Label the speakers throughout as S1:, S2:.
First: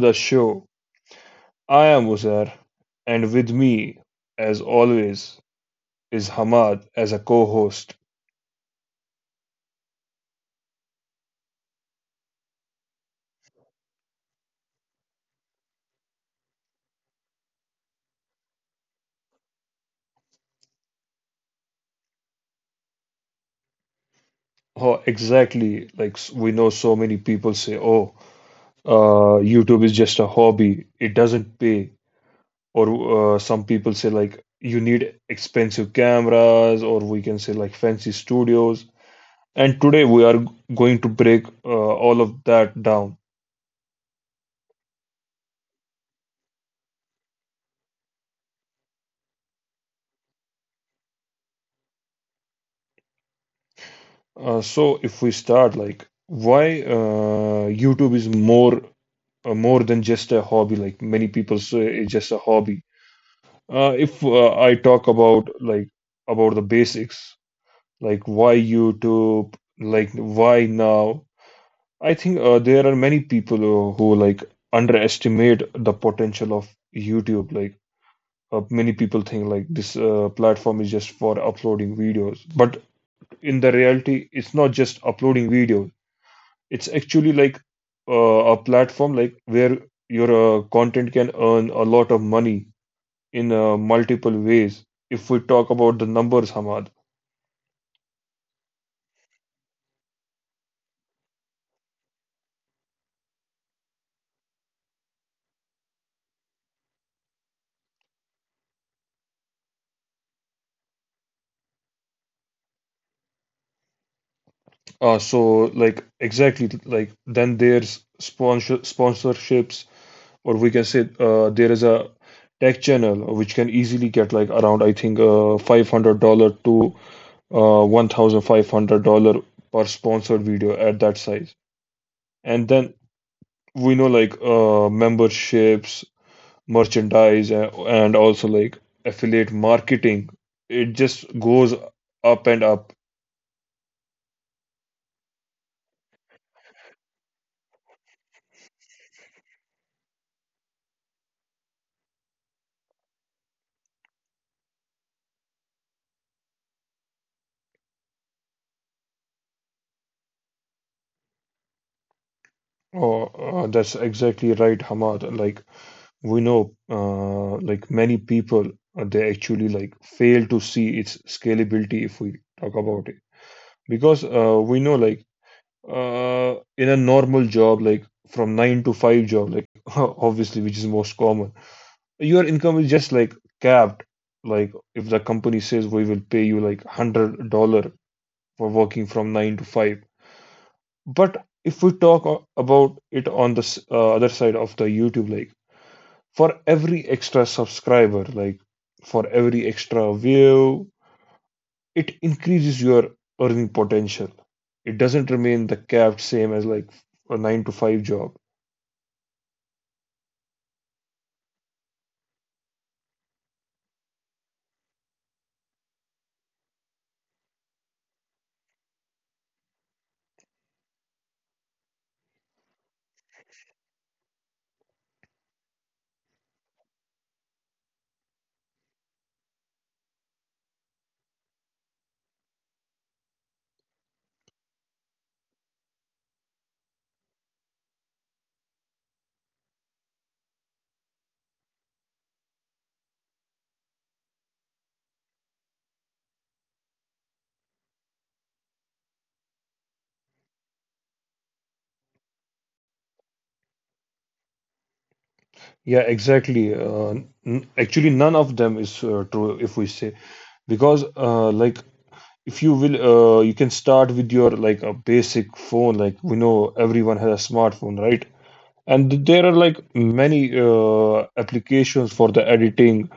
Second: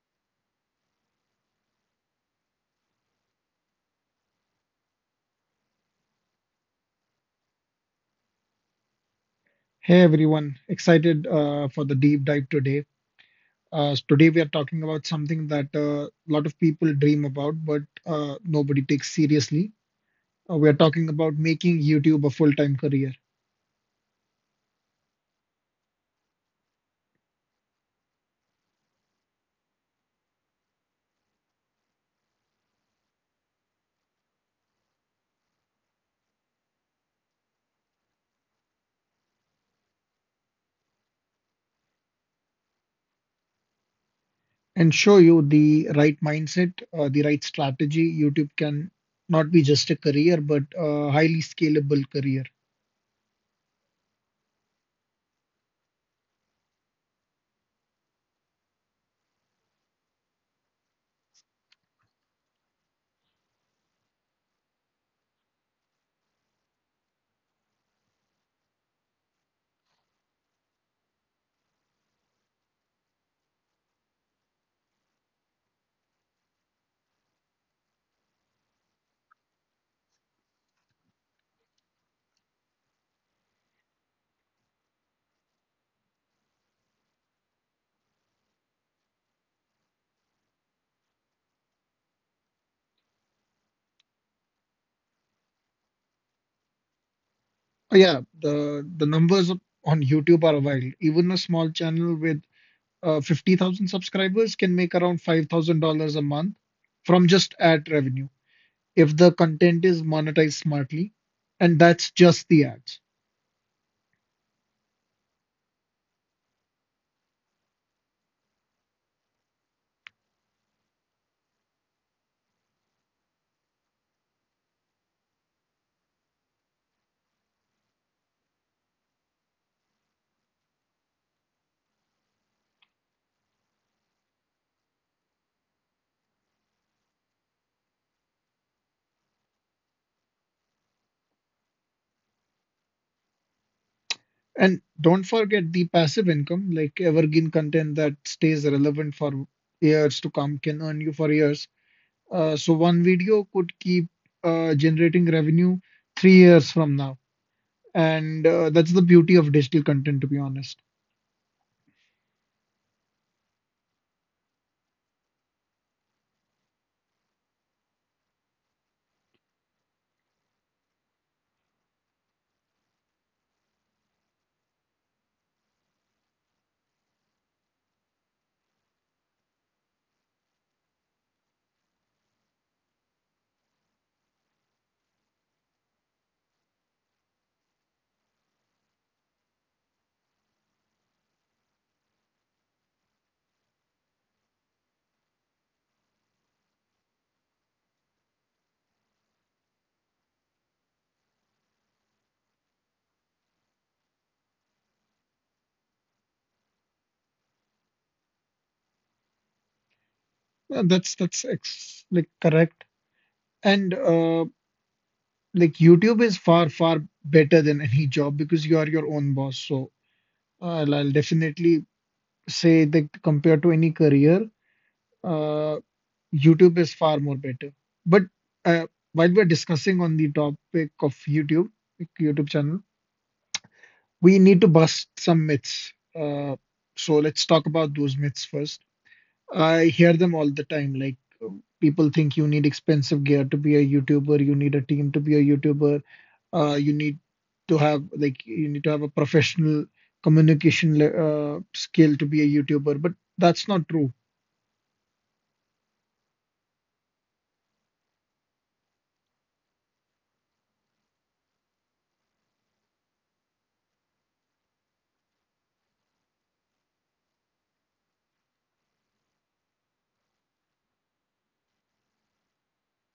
S1: the show. I am Uzair, and with me, as always, is Hamad as a co host.
S2: Hey everyone, excited for the deep dive today. Today we are talking about something that a lot of people dream about, but nobody takes seriously. We are talking about making YouTube a full-time career
S1: Oh, exactly. We know so many people say, YouTube is just a hobby, it doesn't pay. Or some people say, like, you need expensive cameras, or we can say, like, fancy studios. And today going to break all of that down.
S2: and show you the right mindset, the right strategy. YouTube can not be just a career, but a highly scalable career.
S1: So if we start like why YouTube is more than just a hobby, like many people say it's just a hobby. If I talk about about the basics, like why YouTube, like why now, I think there are many people who like underestimate the potential of YouTube. Like many people think like this platform is just for uploading videos, but in the reality, it's not just uploading videos. It's actually like a platform like where your content can earn a lot of money in multiple ways if we talk about the numbers, Hamad.
S2: Oh, yeah, the numbers on YouTube are wild. Even a small channel with 50,000 subscribers can make around $5,000 a month from just ad revenue if the content is monetized smartly. And that's just the ads.
S1: Uh, so like exactly like then there's sponsorships, or we can say there is a tech channel which can easily get like around, I think, $500 to $1500 per sponsored video at that size. And then we know like memberships, merchandise, and also like affiliate marketing. It just goes up and up.
S2: And don't forget the passive income, like evergreen content that stays relevant for years to come can earn you for years. So one video could keep generating revenue 3 years from now. And that's the beauty of digital content, to be honest.
S1: Oh, that's exactly right, Hamad. Like we know, like many people, they actually like fail to see its scalability if we talk about it, because we know like in a normal job, like from 9 to 5 job, like obviously, which is most common, your income is just like capped. Like if the company says we will pay you like $100 for working from 9 to 5. But if we talk o- about it on other side of the YouTube, like for every extra subscriber, like for every extra view, it increases your earning potential. It doesn't remain the capped same as like a 9 to 5 job.
S2: That's ex like correct. And like YouTube is far, far better than any job because you are your own boss. So I'll definitely say that compared to any career, uh, YouTube is far more better. But uh, while we're discussing on the topic of YouTube, like YouTube channel, we need to bust some myths. So let's talk about those myths first. I hear them all the time. Like people think you need expensive gear to be a YouTuber, you need a team to be a YouTuber, you need to have a professional communication skill to be a YouTuber, but that's not true.
S1: Yeah, exactly. Actually, none of them is true if we say, because like if you will, you can start with your like a basic phone. Like we know everyone has a smartphone, right? And there are like many applications for the editing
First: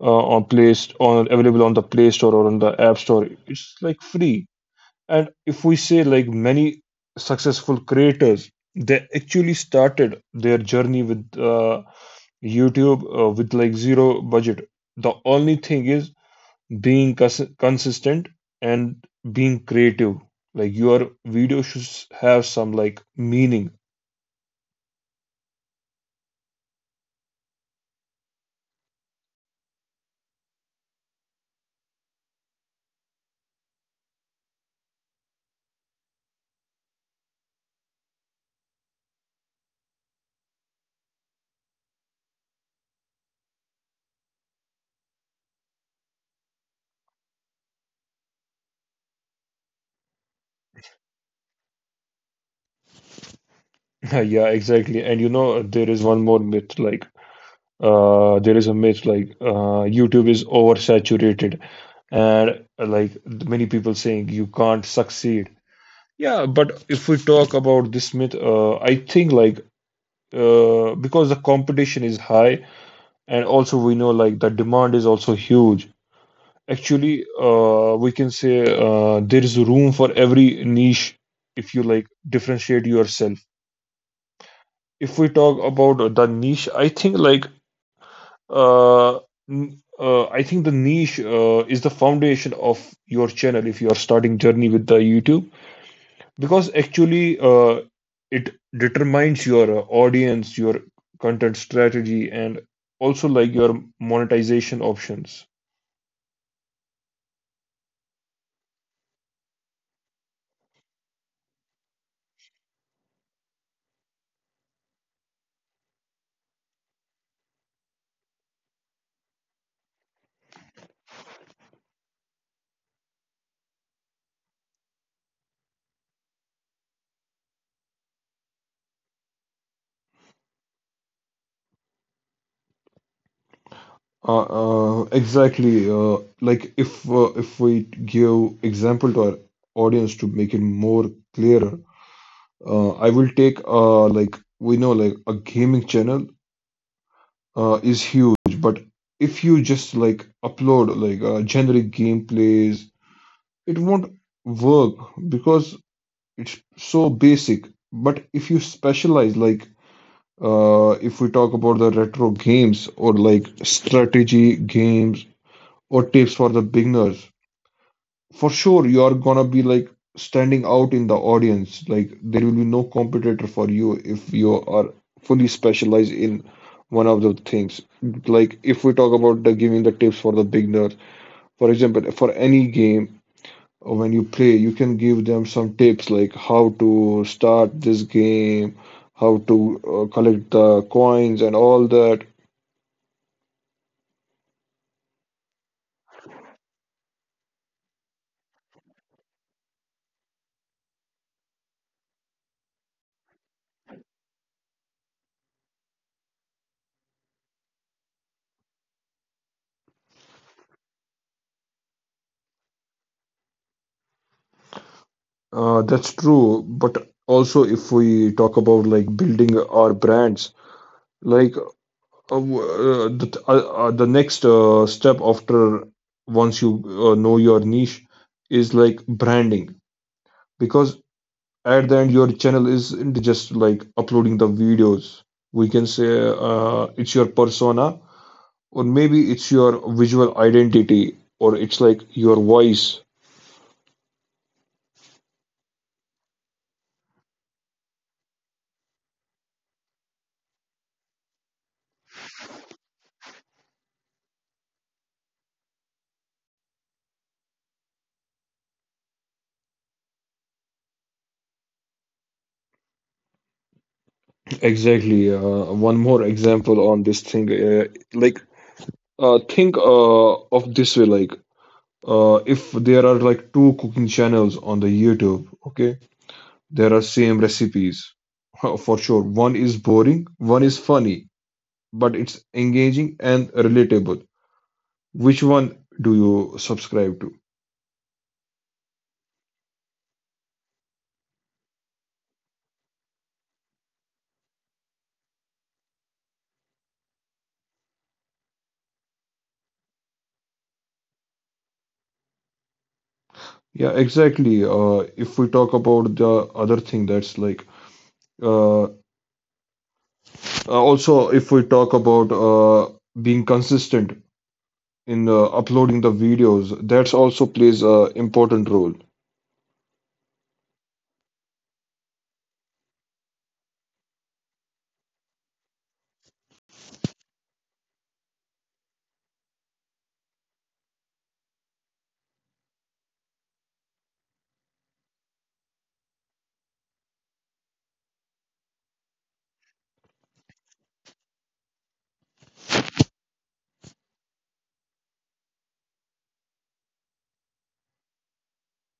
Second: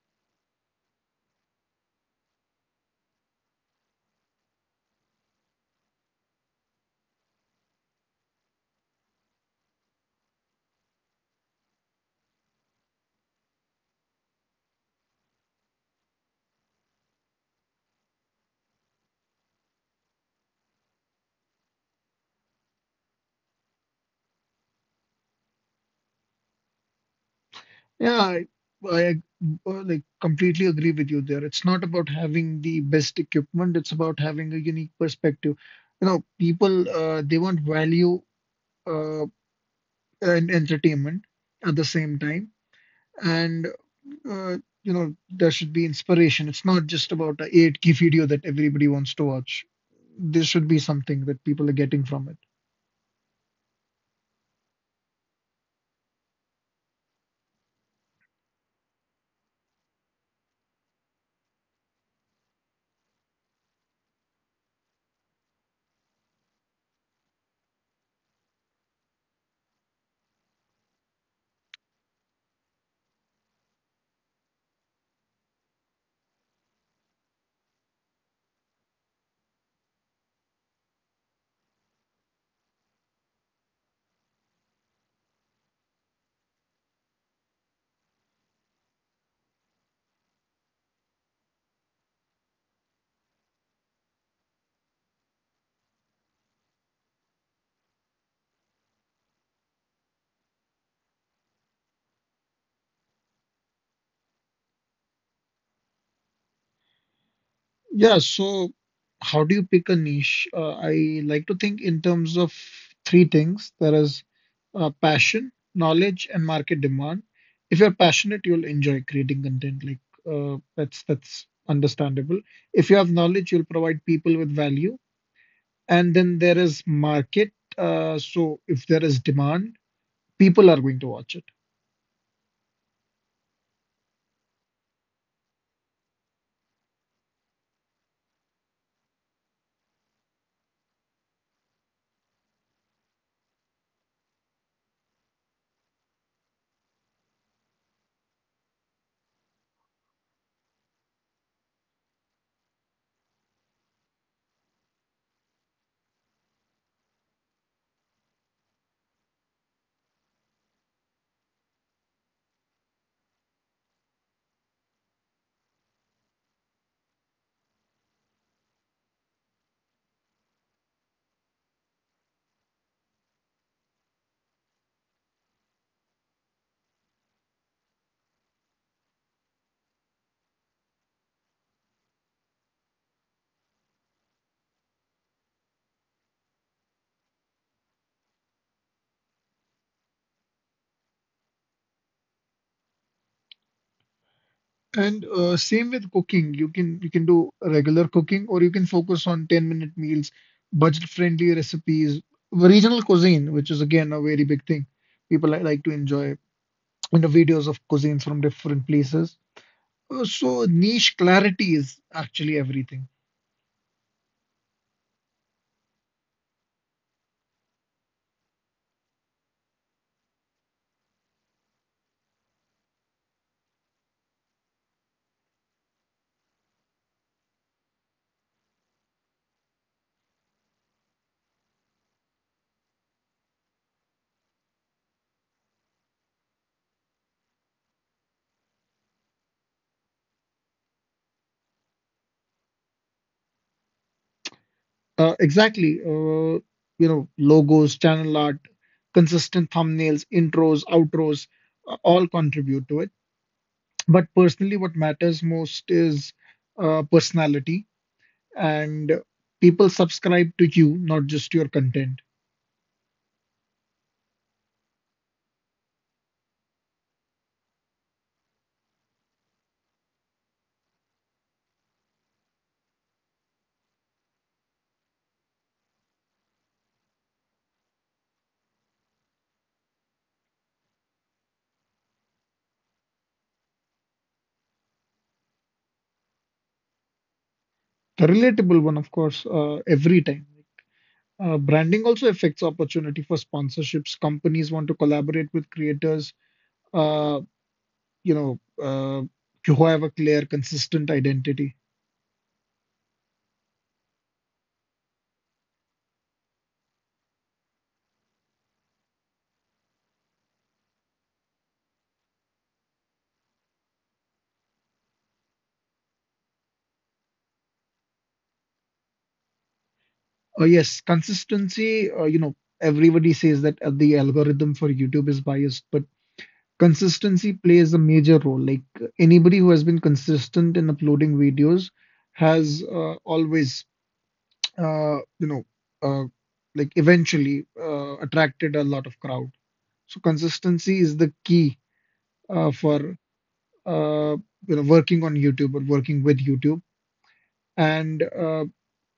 S1: uh, on Play St- on available on the Play Store or on the App Store. It's like free. And if we say like many successful creators, they actually started their journey with YouTube with like zero budget. The only thing is being consistent and being creative. Like your video should have some like meaning.
S2: Yeah, I like completely agree with you there. It's not about having the best equipment, it's about having a unique perspective. You know, people they want value uh, and entertainment at the same time, and uh, you know, there should be inspiration. It's not just about a 8 key video that everybody wants to watch. There should be something that people are getting from it.
S1: Yeah, exactly. And you know, there is one more myth like there is a myth like YouTube is oversaturated and like many people saying you can't succeed. Yeah, but if we talk about this myth, I think like because the competition is high, and also we know like the demand is also huge. Actually, we can say there is room for every niche if you like differentiate yourself. If we talk about the niche, I think like uh, I think the niche is the foundation of your channel if you are starting journey with the YouTube, because actually it determines your audience, your content strategy, and also like your monetization options.
S2: Yeah, so how do you pick a niche? I like to think in terms of three things. There is passion, knowledge, and market demand. If you're passionate, you'll enjoy creating content, like that's understandable. If you have knowledge, you'll provide people with value. And then there is market. So if there is demand, people are going to watch it.
S1: Exactly. Like, if we give example to our audience to make it more clearer, I will take like we know like a gaming channel is huge, but if you just like upload like generic gameplays, it won't work because it's so basic. But if you specialize like if we talk about the retro games, or like strategy games, or tips for the beginners, for sure you are gonna be like standing out in the audience. Like there will be no competitor for you if you are fully specialized in one of the things. Like if we talk about the giving the tips for the beginners, for example, for any game, when you play, you can give them some tips like how to start this game, how to collect the coins and all that.
S2: And same with cooking. You can do regular cooking, or you can focus on 10-minute meals, budget friendly recipes, regional cuisine, which is again a very big thing. People like to enjoy, you know, videos of cuisines from different places. So niche clarity is actually everything.
S1: That's true, but also if we talk about like building our brands. Like, the next step after once you know your niche is like branding, because at the end your channel isn't just like uploading the videos. We can say it's your persona, or maybe it's your visual identity, or it's like your voice.
S2: Exactly. You know, logos, channel art, consistent thumbnails, intros, outros, all contribute to it. But personally, what matters most is personality, and people subscribe to you, not just your content.
S1: Exactly. One more example on this thing. Like, think of this way. Like if there are like two cooking channels on the YouTube, okay, there are same recipes for sure. One is boring, one is funny, but it's engaging and relatable. Which one do you subscribe to?
S2: The relatable one, of course, every time. Branding also affects opportunity for sponsorships. Companies want to collaborate with creators, uh, you know, uh, who have a clear, consistent identity.
S1: Yeah, exactly. If we talk about the other thing, that's like uh, uh, also if we talk about being consistent in uploading the videos, that's also plays a important role.
S2: Yes, consistency, everybody says that the algorithm for YouTube is biased, but consistency plays a major role. Like anybody who has been consistent in uploading videos has uh, you know, uh, like eventually attracted a lot of crowd. So consistency is the key for uh, working on YouTube or working with YouTube. And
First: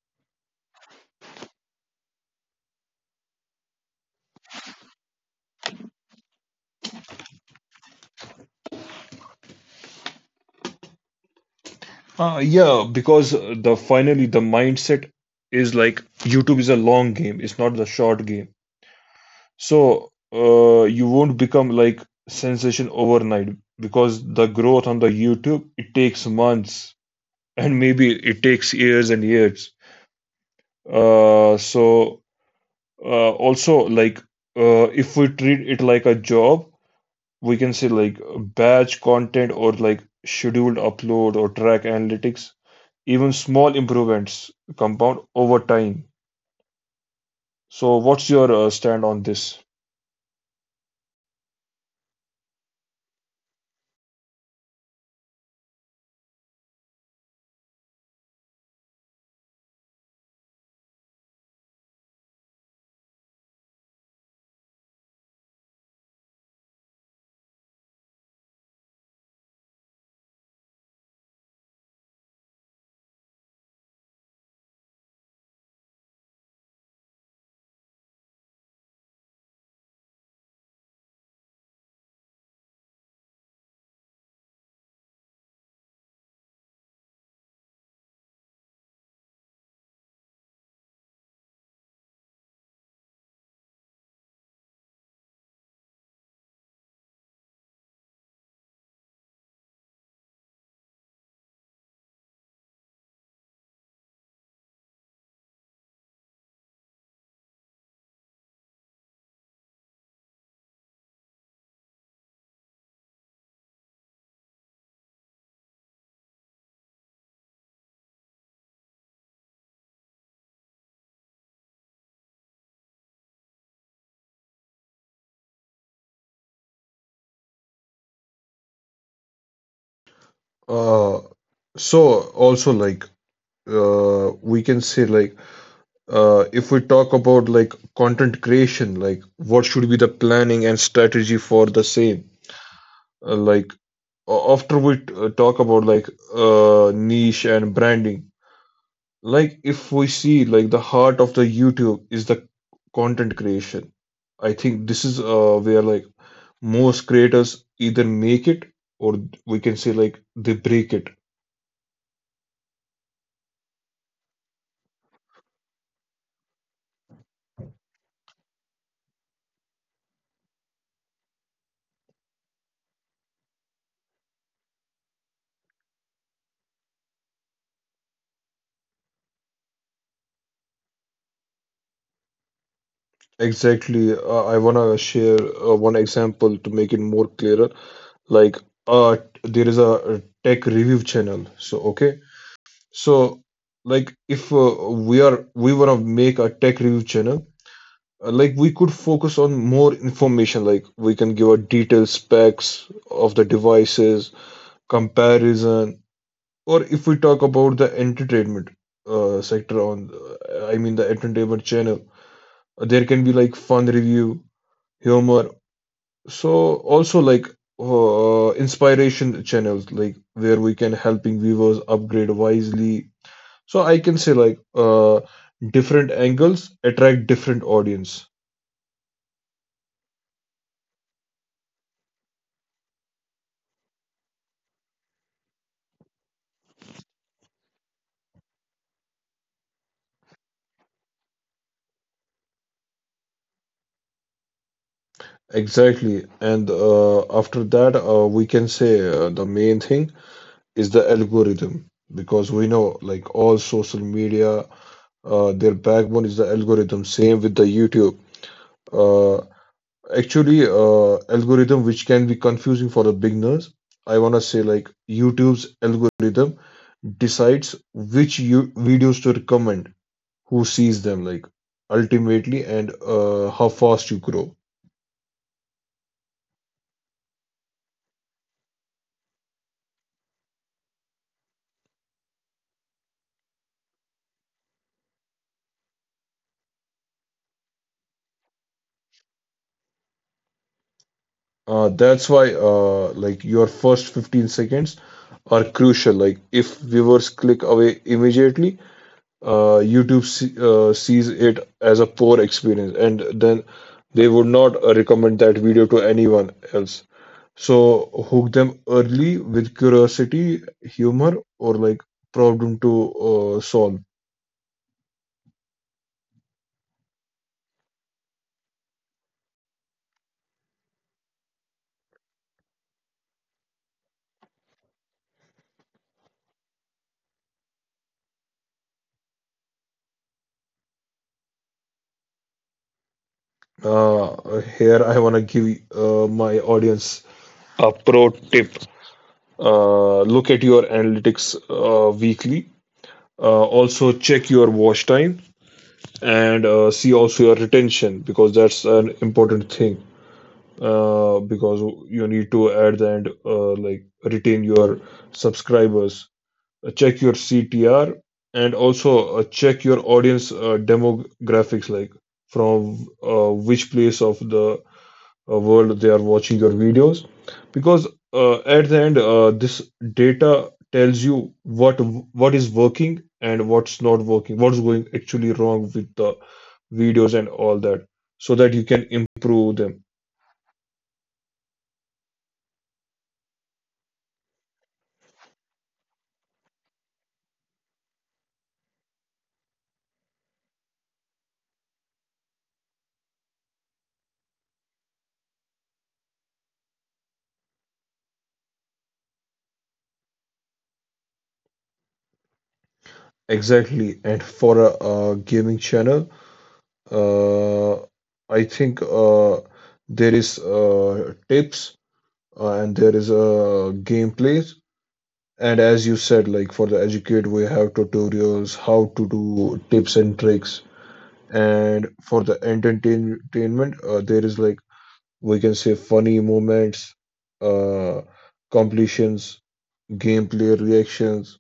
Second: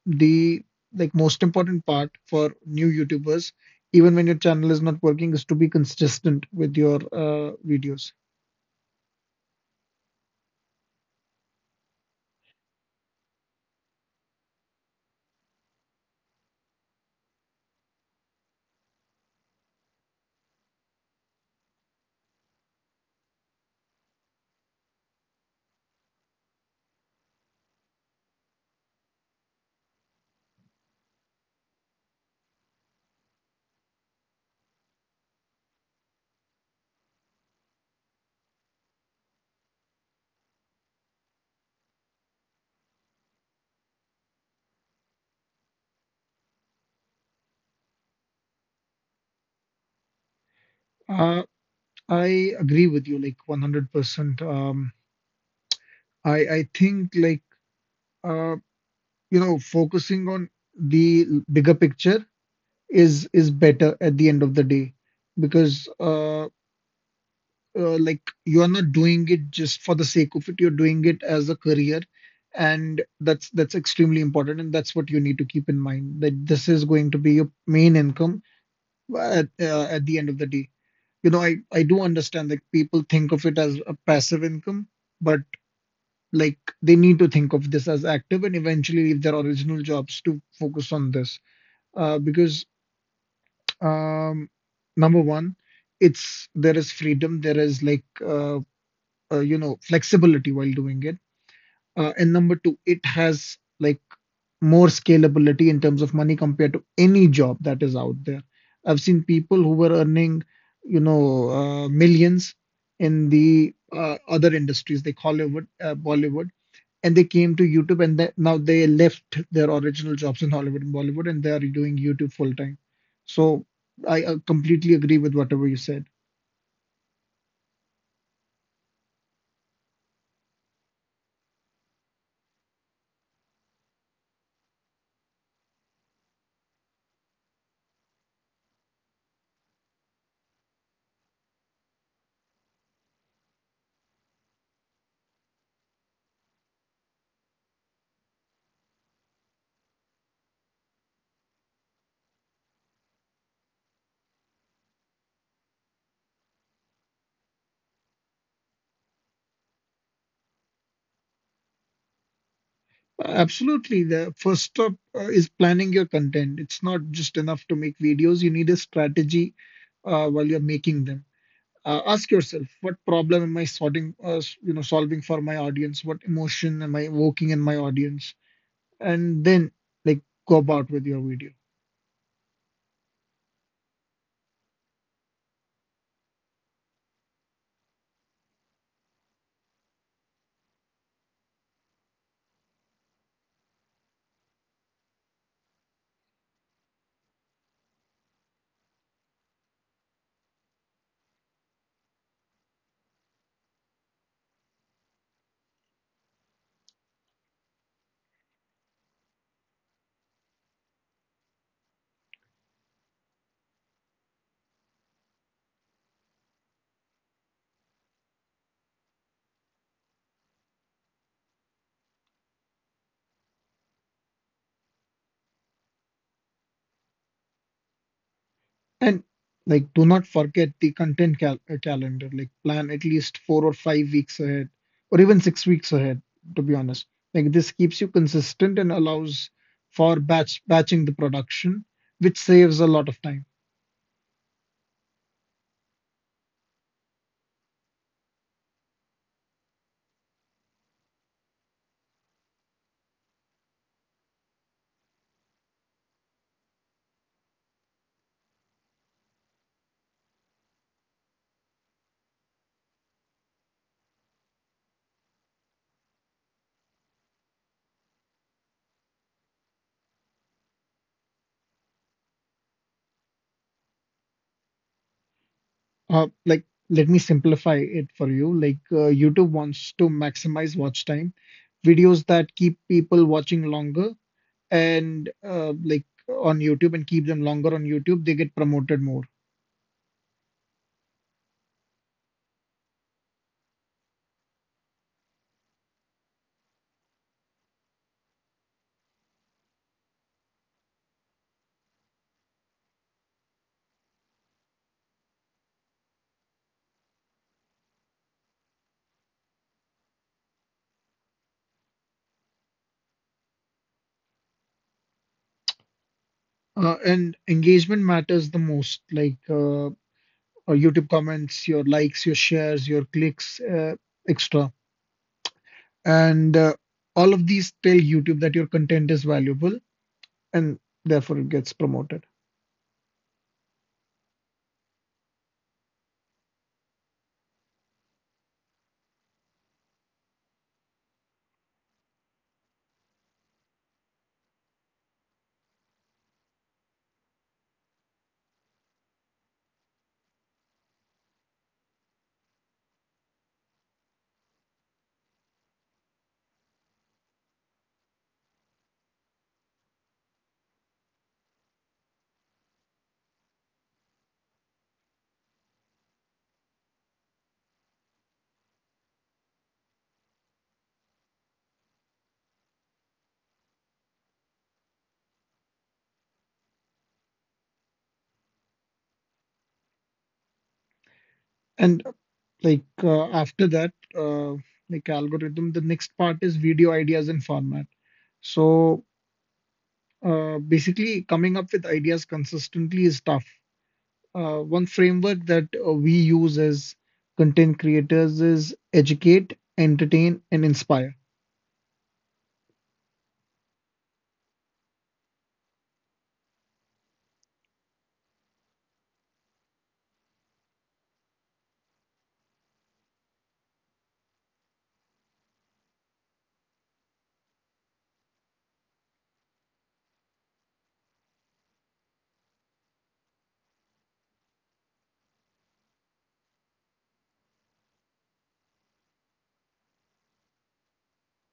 S2: the like most important part for new YouTubers, even when your channel is not working, is to be consistent with your videos.
S1: Yeah, because the finally the mindset is like YouTube is a long game, it's not the short game. So you won't become like sensation overnight because the growth on the YouTube it takes months, and maybe it takes years and years. Uh, so Also, like if we treat it like a job, we can say like batch content, or like scheduled upload, or track analytics. Even small improvements compound over time. So, what's your stand on this?
S2: Uh, I agree with you like 100%. I think like uh, you know, focusing on the bigger picture is better at the end of the day, because like you're not doing it just for the sake of it, you're doing it as a career. And that's extremely important, and that's what you need to keep in mind, that this is going to be your main income at the end of the day. You know, I do understand that people think of it as a passive income, but like they need to think of this as active and eventually leave their original jobs to focus on this, because um number one, it's, there is freedom, there is like you know, flexibility while doing it. And number two, it has like more scalability in terms of money compared to any job that is out there. I've seen people who were earning, you know, millions in the other industries, like Hollywood, Bollywood, and they came to YouTube, and now they left their original jobs in Hollywood and Bollywood, and they are doing YouTube full time. So I completely agree with whatever you said.
S1: Uh, so also like we can say like if we talk about like content creation, like what should be the planning and strategy for the same? Like, after we talk about like niche and branding, like if we see like the heart of the YouTube is the content creation. I think this is where like most creators either make it, or we can say like they break it.
S2: Absolutely. The first step is planning your content. It's not just enough to make videos. You need a strategy while you're making them. Ask yourself, what problem am I sorting, s- you know, solving for my audience? What emotion am I evoking in my audience? And then, like, go about with your video.
S1: Exactly. I want to share one example to make it more clearer. Like uh there is a tech review channel, so okay, so like if we want to make a tech review channel. Like we could focus on more information. Like we can give a detailed specs of the devices, comparison. Or if we talk about the entertainment sector on, I mean the entertainment channel, there can be like fun review, humor. So also like inspiration channels like where we can helping viewers upgrade wisely. So I can say like different angles attract different audience.
S2: And like, do not forget the content calendar. Like, plan at least 4 or 5 weeks ahead, or even 6 weeks ahead, to be honest. Like, this keeps you consistent and allows for batching the production, which saves a lot of time.
S1: Exactly. And after that, we can say the main thing is the algorithm, because we know like all social media, their backbone is the algorithm. Same with the YouTube. Uh, actually, algorithm which can be confusing for the beginners. I want to say like YouTube's algorithm decides which you videos to recommend, who sees them like ultimately, and how fast you grow.
S2: Like, let me simplify it for you. Like, YouTube wants to maximize watch time, videos that keep people watching longer, and like on YouTube and keep them longer on YouTube, they get promoted more.
S1: That's why, like your first 15 seconds are crucial. Like if viewers click away immediately, YouTube sees it as a poor experience, and then they would not recommend that video to anyone else. So hook them early with curiosity, humor, or like problem to solve.
S2: And engagement matters the most, like YouTube comments, your likes, your shares, your clicks, extra. And all of these tell YouTube that your content is valuable, and therefore it gets promoted.
S1: Here I wanna give my audience a pro tip. Look at your analytics weekly. Also check your watch time, and see also your retention, because that's an important thing. Because you need to at the end like retain your subscribers. Check your ctr, and also check your audience demographics, like from which place of the world they are watching your videos, because at the end this data tells you what is working and what's not working, what's going actually wrong with the videos and all that, so that you can improve them.
S2: And like uh, after that, uh, like algorithm, the next part is video ideas and format. So basically, coming up with ideas consistently is tough. One framework that we use as content creators is educate, entertain, and inspire.
S1: Exactly. And for a, gaming channel, uh, I think there is tips, and there is gameplays. And as you said, like for the educate, we have tutorials, how to do tips and tricks. And for the entertainment, there is like we can say funny moments, uh, completions, gameplay reactions,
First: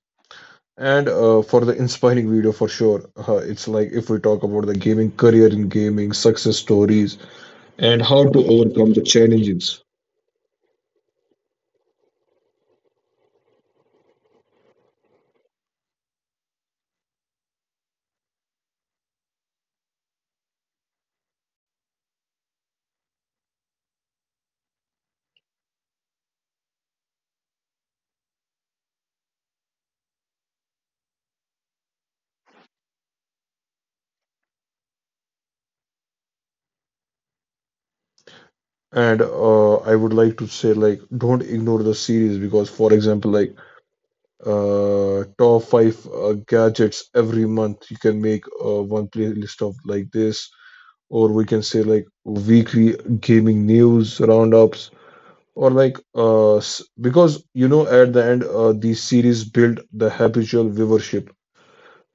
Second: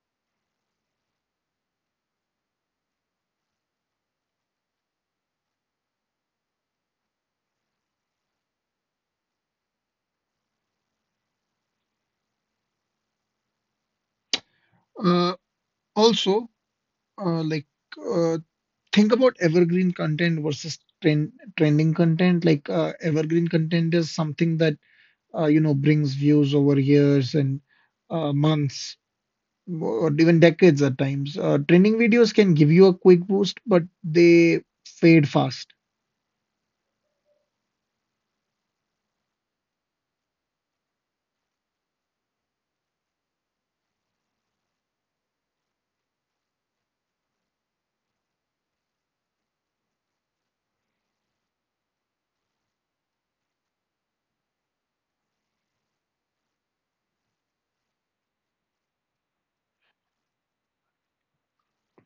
S1: and for the inspiring video, for sure. It's like if we talk about the gaming career in gaming, success stories, and how to overcome the challenges.
S2: Uh, also, like uh, think about evergreen content versus trending content. Like evergreen content is something that you know, brings views over years and months, or even decades at times. Trending videos can give you a quick boost, but they fade fast.
S1: And I would like to say like don't ignore the series, because for example like top 5 gadgets every month. You can make one playlist of like this, or we can say like weekly gaming news roundups, or like because at the end these series build the habitual viewership.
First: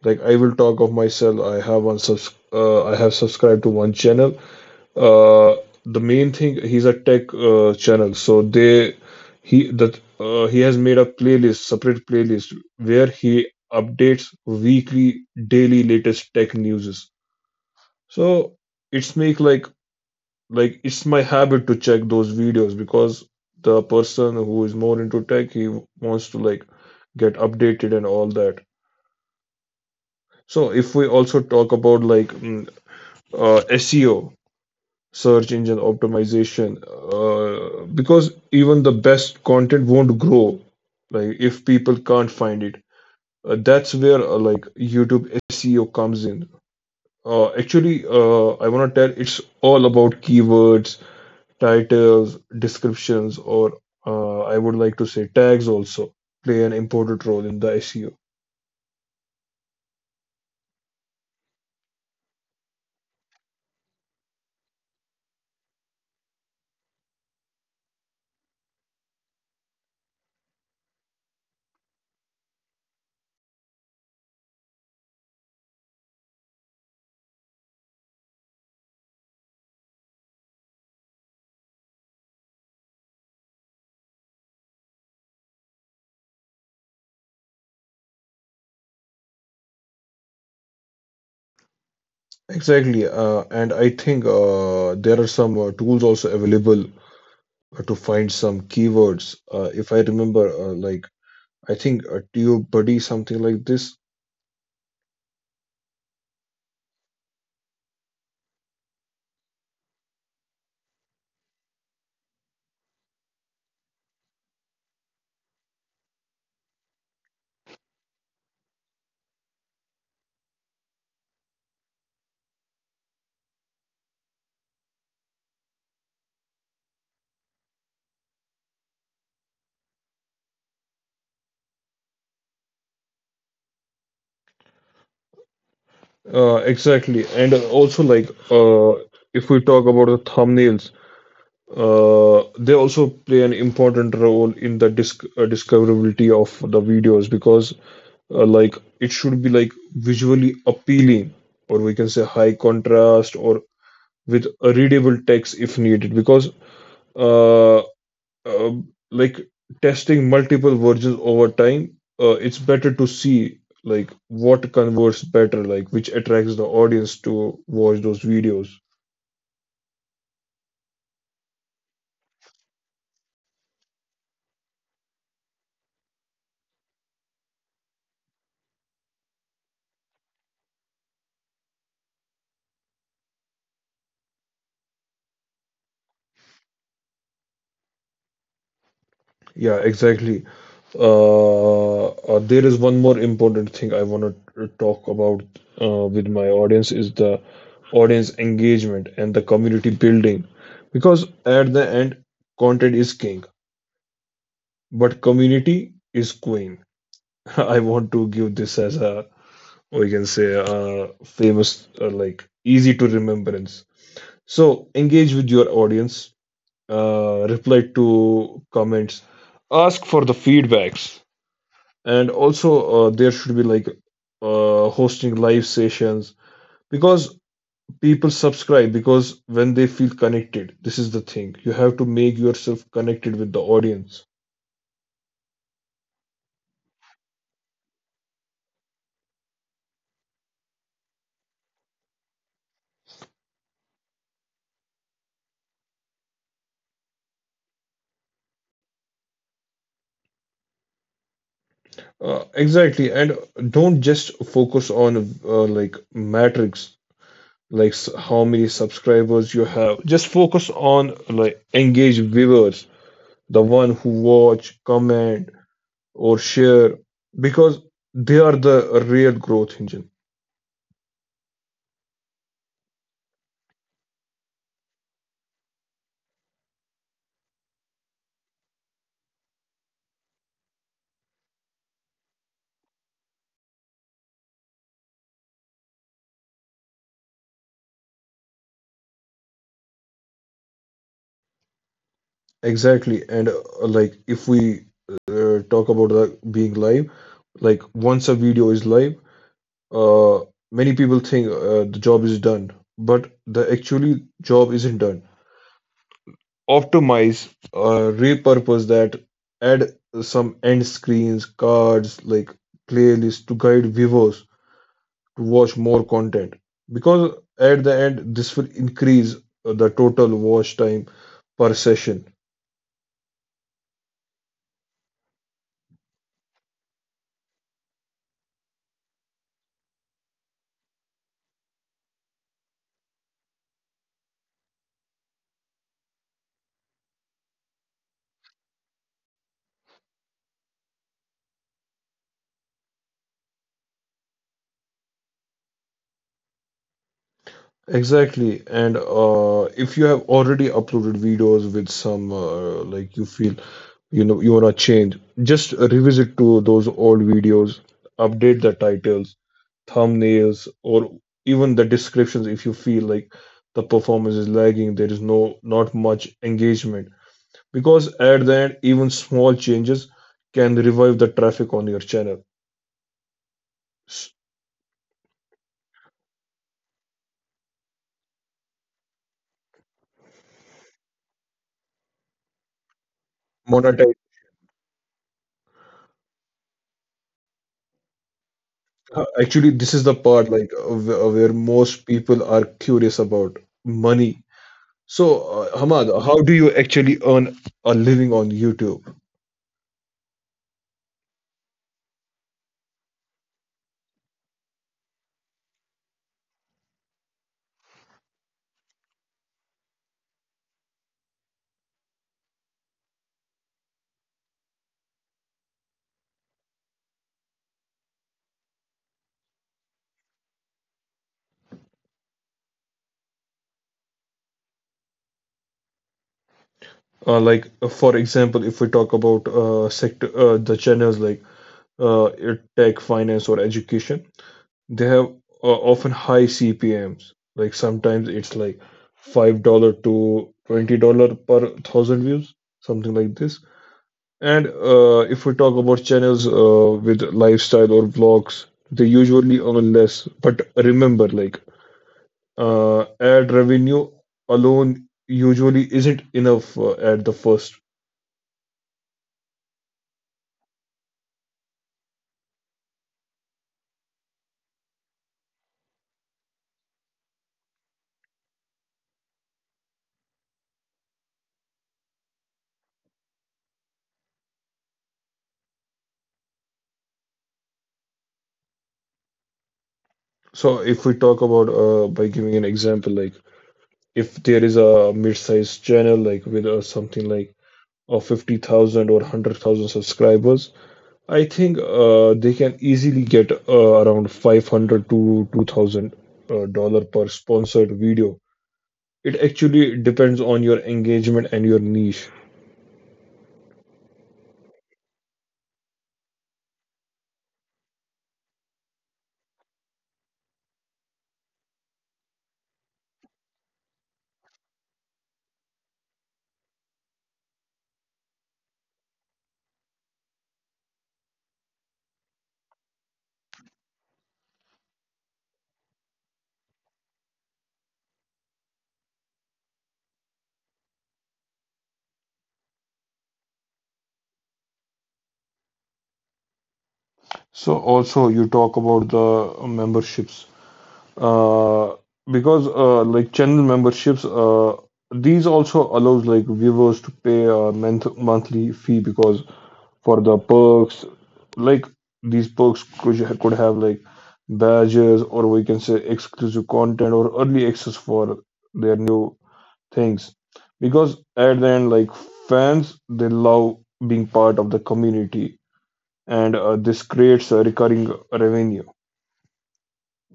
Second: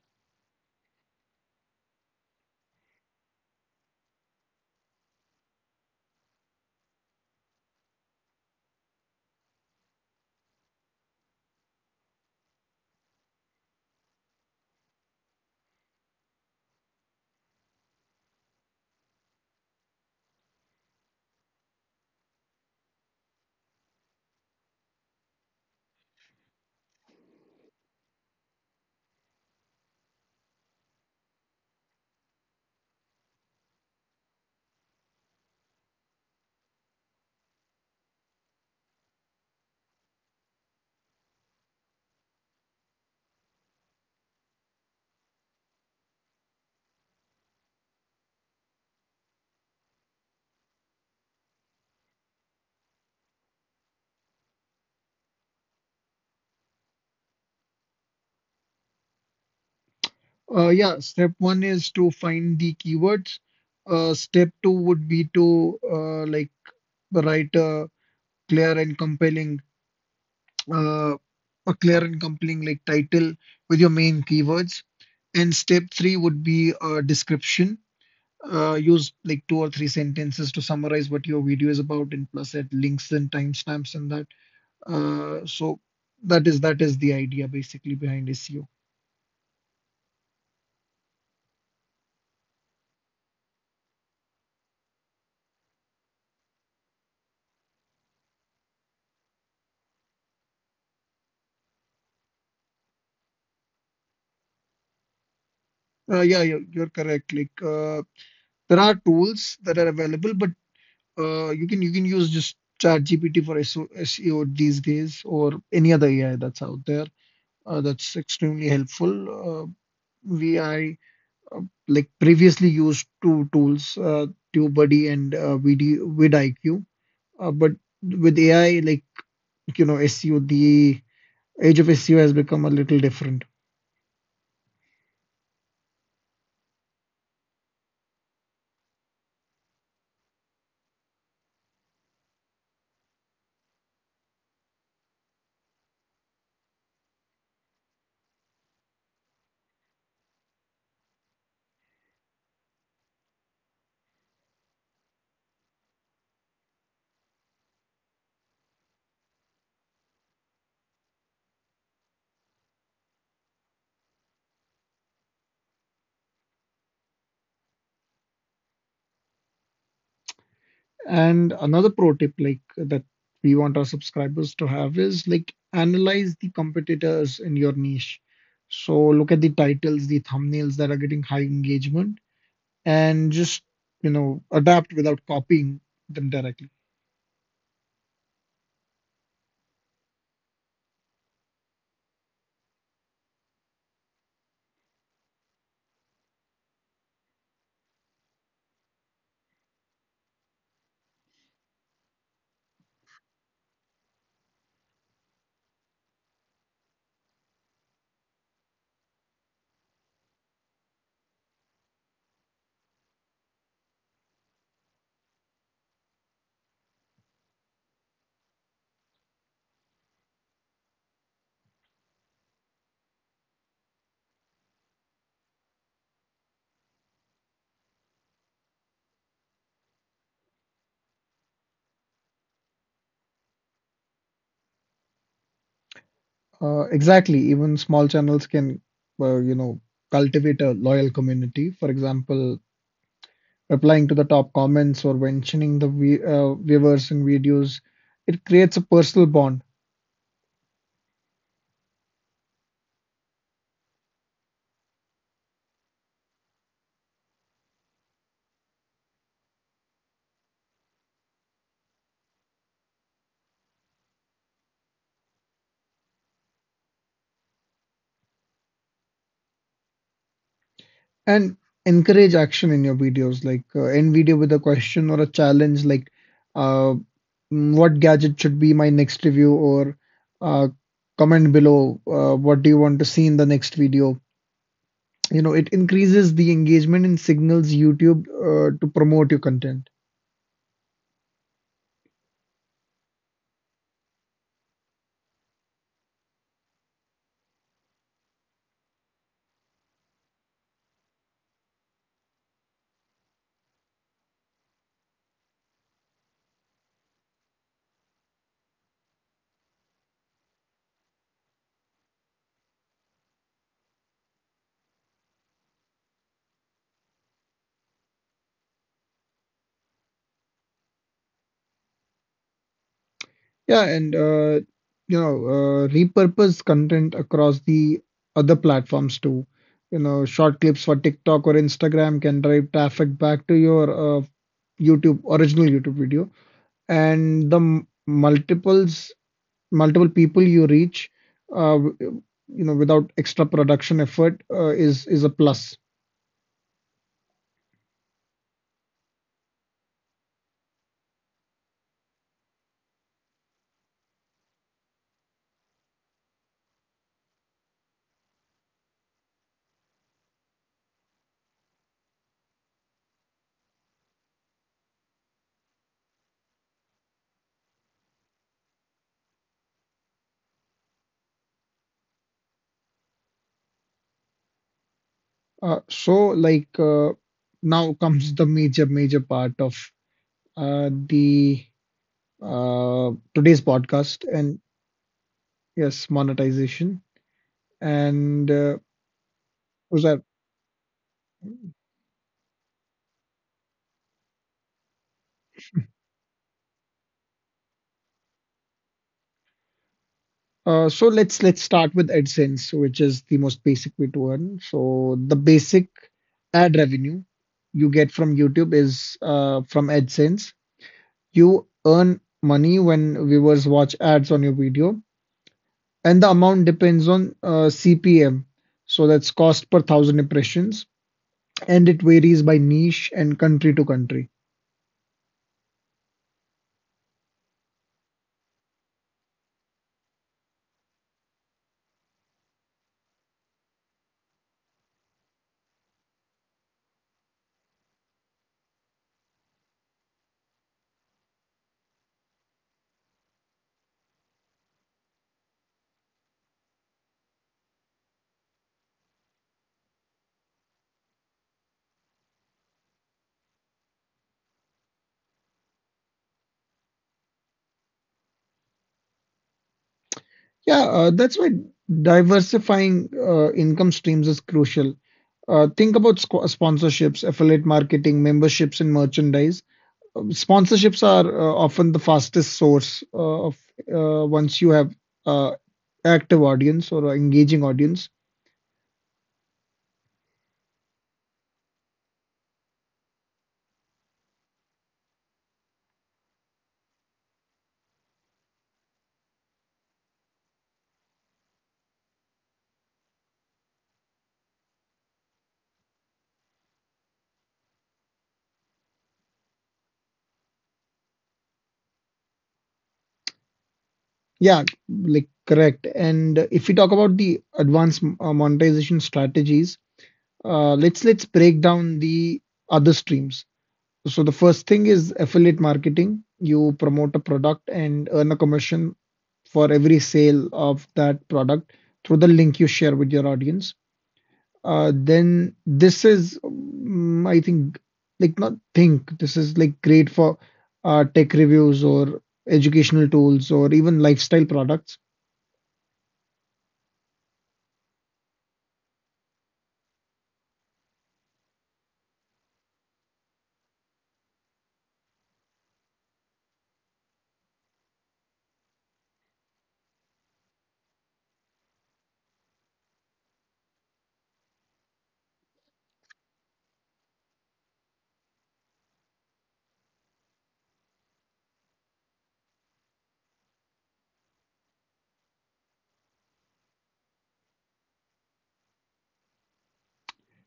S1: Like I will talk of myself. I have subscribed to one channel, uh, the main thing, he's a tech channel, so they he that he has made a playlist separate playlist where he updates weekly, daily latest tech news. So it's make like it's my habit to check those videos, because the person who is more into tech, he wants to like get updated and all that. So if we also talk about like SEO, search engine optimization, because even the best content won't grow like if people can't find it. That's where, like YouTube SEO comes in. Actually, I want to tell, it's all about keywords, titles, descriptions, or I would like to say tags also play an important role in the SEO.
S2: Yeah, step one is to find the keywords. Step two would be to like write a clear and compelling uh, a clear and compelling like title with your main keywords. And step three would be a description. Use like two or three sentences to summarize what your video is about, and plus add links and timestamps and that. So that is the idea basically behind SEO.
S1: Exactly. And I think there are some tools also available to find some keywords. If I remember, like I think TubeBuddy, something like this.
S2: Yeah, you're correct. Like there are tools that are available, but you can use just ChatGPT for SEO these days, or any other AI that's out there. That's extremely helpful. Uh, we I uh, like previously used two tools, TubeBuddy and vidIQ, but with AI, like you know, SEO, the age of SEO has become a little different.
S1: Exactly, and also, if we talk about the thumbnails, they also play an important role in the discoverability of the videos, because like it should be like visually appealing, or we can say high contrast, or with a readable text if needed. Because. Uh, uh, like testing multiple versions over time, it's better to see like what converts better, like which attracts the audience to watch those videos.
S2: And another pro tip, like that we want our subscribers to have, is like analyze the competitors in your niche. So look at the titles, the thumbnails that are getting high engagement, and just, you know, adapt without copying them directly.
S1: Yeah, exactly. There is one more important thing I want to talk about with my audience, is the audience engagement and the community building, because at the end, content is king but community is queen. I want to give this as a, we can say, famous or like easy to remembrance. So engage with your audience, reply to comments, ask for the feedbacks, and also there should be like hosting live sessions, because people subscribe because when they feel connected. This is the thing, you have to make yourself connected with the audience.
S2: Exactly. Even small channels can, you know, cultivate a loyal community. For example, replying to the top comments or mentioning the viewers in videos, it creates a personal bond.
S1: Exactly, and don't just focus on like matrix, like how many subscribers you have. Just focus on like engage viewers, the one who watch, comment, or share, because they are the real growth engine.
S2: And encourage action in your videos, like end video with a question or a challenge, like uh, what gadget should be my next review, or uh, comment below, what do you want to see in the next video. You know, it increases the engagement and signals YouTube to promote your content.
S1: Exactly. And like if we talk about the being live, like once a video is live, uh many people think the job is done, but the actually job isn't done. Optimize, repurpose that, add some end screens, cards, like playlists to guide viewers to watch more content. Because at the end, this will increase the total watch time per session.
S2: Yeah, and repurpose content across the other platforms too. You know, short clips for TikTok or Instagram can drive traffic back to your uh, YouTube original YouTube video, and the multiple people you reach, uh, w- you know, without extra production effort is a plus.
S1: Exactly. And if you have already uploaded videos with some, like you feel you know you wanna change, just revisit to those old videos, update the titles, thumbnails, or even the descriptions if you feel like the performance is lagging, there is no, not much engagement. Because at the end, even small changes can revive the traffic on your channel. S-
S2: Uh, so like uh, Now comes the major part of the today's podcast,
S1: Monetize.
S2: and yes, monetization. And
S1: Actually,
S2: was
S1: this is
S2: that?
S1: the part like, where most people are curious about money. So Hamad, how do you actually earn a living on YouTube?
S2: So let's start with AdSense, which is the most basic way to earn. So the basic ad revenue you get from YouTube is from AdSense. You earn money when viewers watch ads on your video, and the amount depends on CPM. So that's cost per thousand impressions, and it varies by niche and country to country.
S1: Like, for example, if we talk about sector, the channels like uh, tech, finance, or education, they have often high CPMs. Like sometimes it's like $5 to $20 per thousand views, something like this. And if we talk about channels with lifestyle or vlogs, they usually earn less. But remember, like ad revenue alone usually isn't enough, at the first.
S2: Yeah, that's why diversifying income streams is crucial. Think about sponsorships, affiliate marketing, memberships, and merchandise. Sponsorships are often the fastest source of once you have uh, active audience or a engaging audience.
S1: So if we talk about, by giving an example, like if there is a mid-sized channel like with something like 50,000 or 100,000 subscribers, I think they can easily get around 500 to 2,000 dollar per sponsored video. It actually depends on your engagement and your niche.
S2: Yeah, like correct. And if we talk about the advanced monetization strategies, let's break down the other streams. So the first thing is affiliate marketing. You promote a product and earn a commission for every sale of that product through the link you share with your audience. Then this is, mm, I think, like not think, this is like great for tech reviews or educational tools or even lifestyle products.
S1: So also you talk about the memberships. uh, because like channel memberships, these also allows like viewers to pay a monthly fee, because for the perks. Like these perks could have like badges, or we can say exclusive content or early access for their new things, because at the end, like fans, they love being part of the community, and this creates a recurring revenue.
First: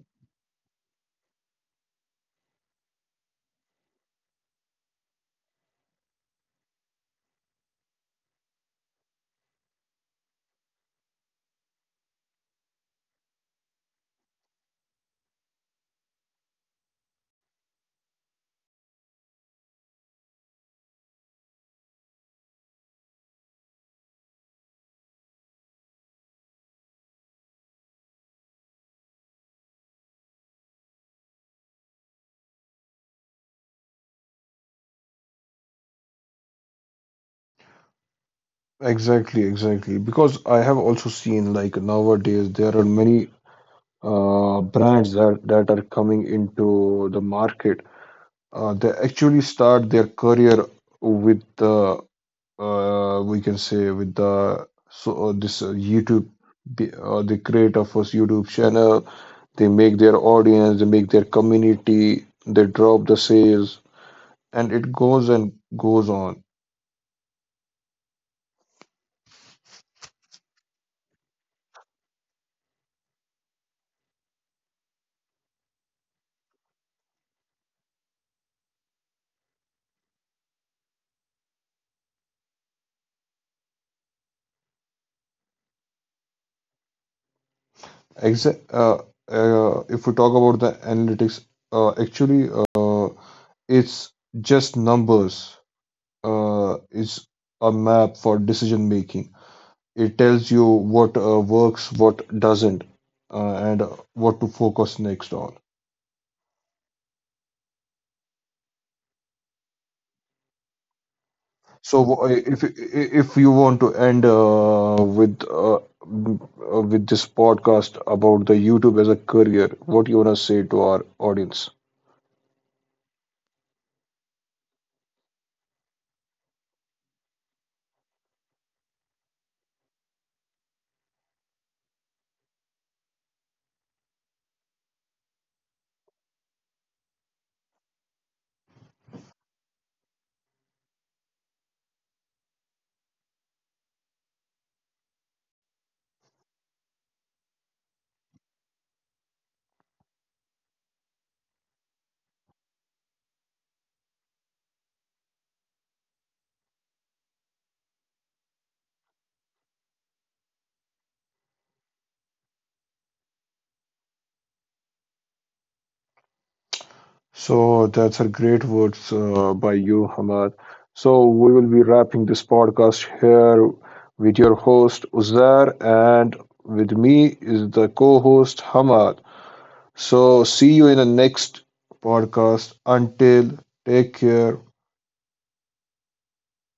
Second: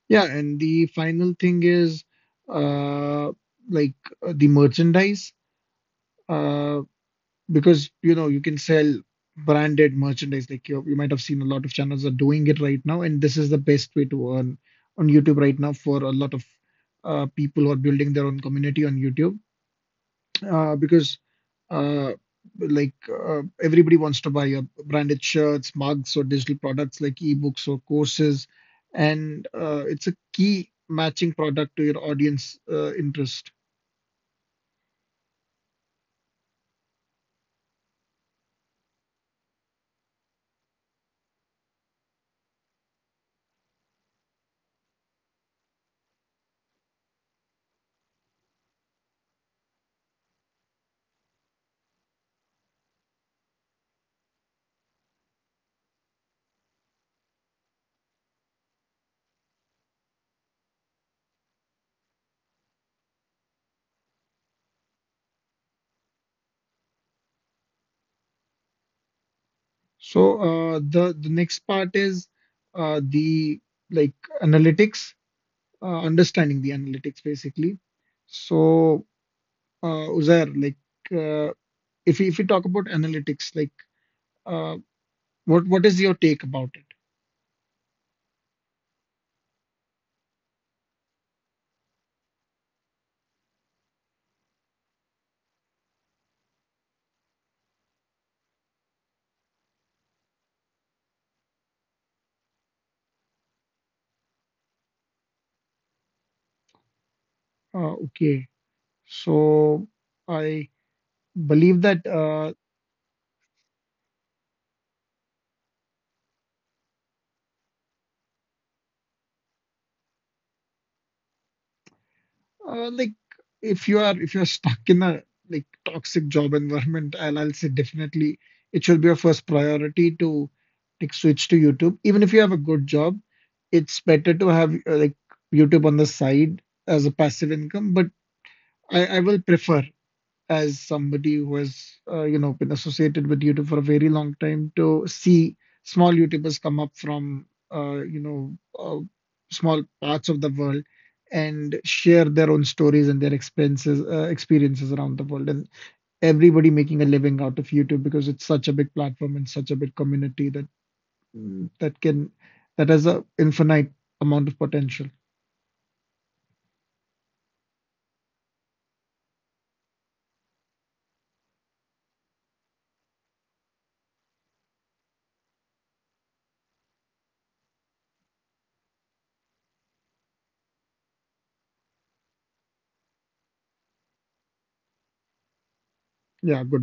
S2: Yeah, and the final thing is uh, like the merchandise. Uh, because you know, you can sell branded merchandise, like you might have seen a lot of channels are doing it right now, and this is the best way to earn on YouTube right now for a lot of people who are building their own community on YouTube, because uh, like everybody wants to buy your branded shirts, mugs, or digital products like ebooks or courses. And it's a key matching product to your audience interest.
S1: Exactly, exactly. Because I have also seen, like nowadays there are many brands that are coming into the market. They actually start their career with the, we can say with the, so this YouTube. They create a first YouTube channel. They make their audience, they make their community, they drop the sales, and it goes and goes on.
S2: So the next part is the like analytics, understanding the analytics basically. So Uzair, like uh, if we talk about analytics, like uh, what is your take about it?
S1: Exa- uh, if we talk about the analytics, actually, uh, it's just numbers. It's a map for decision making. It tells you what works, what doesn't, and what to focus next on.
S2: Okay, so I believe that.
S1: So, if you want to end m- with this podcast about the YouTube as a career, what you wanna say to our audience?
S2: Like if you are, if you're stuck in a like toxic job environment, I'll say definitely it should be your first priority to like switch to YouTube. Even if you have a good job, it's better to have like YouTube on the side as a passive income. But I will prefer, as somebody who has you know, been associated with YouTube for a very long time, to see small YouTubers come up from uh, you know uh, small parts of the world, and share their own stories and their experiences around the world, and everybody making a living out of YouTube, because it's such a big platform and such a big community that mm, that can that has a infinite amount of potential.
S1: So that's a great words by you, Hamad. So we will be wrapping this podcast here with your host Uzair, and with me is the co-host Hamad. So see you in the next podcast. Until, take care.
S2: Yeah, good.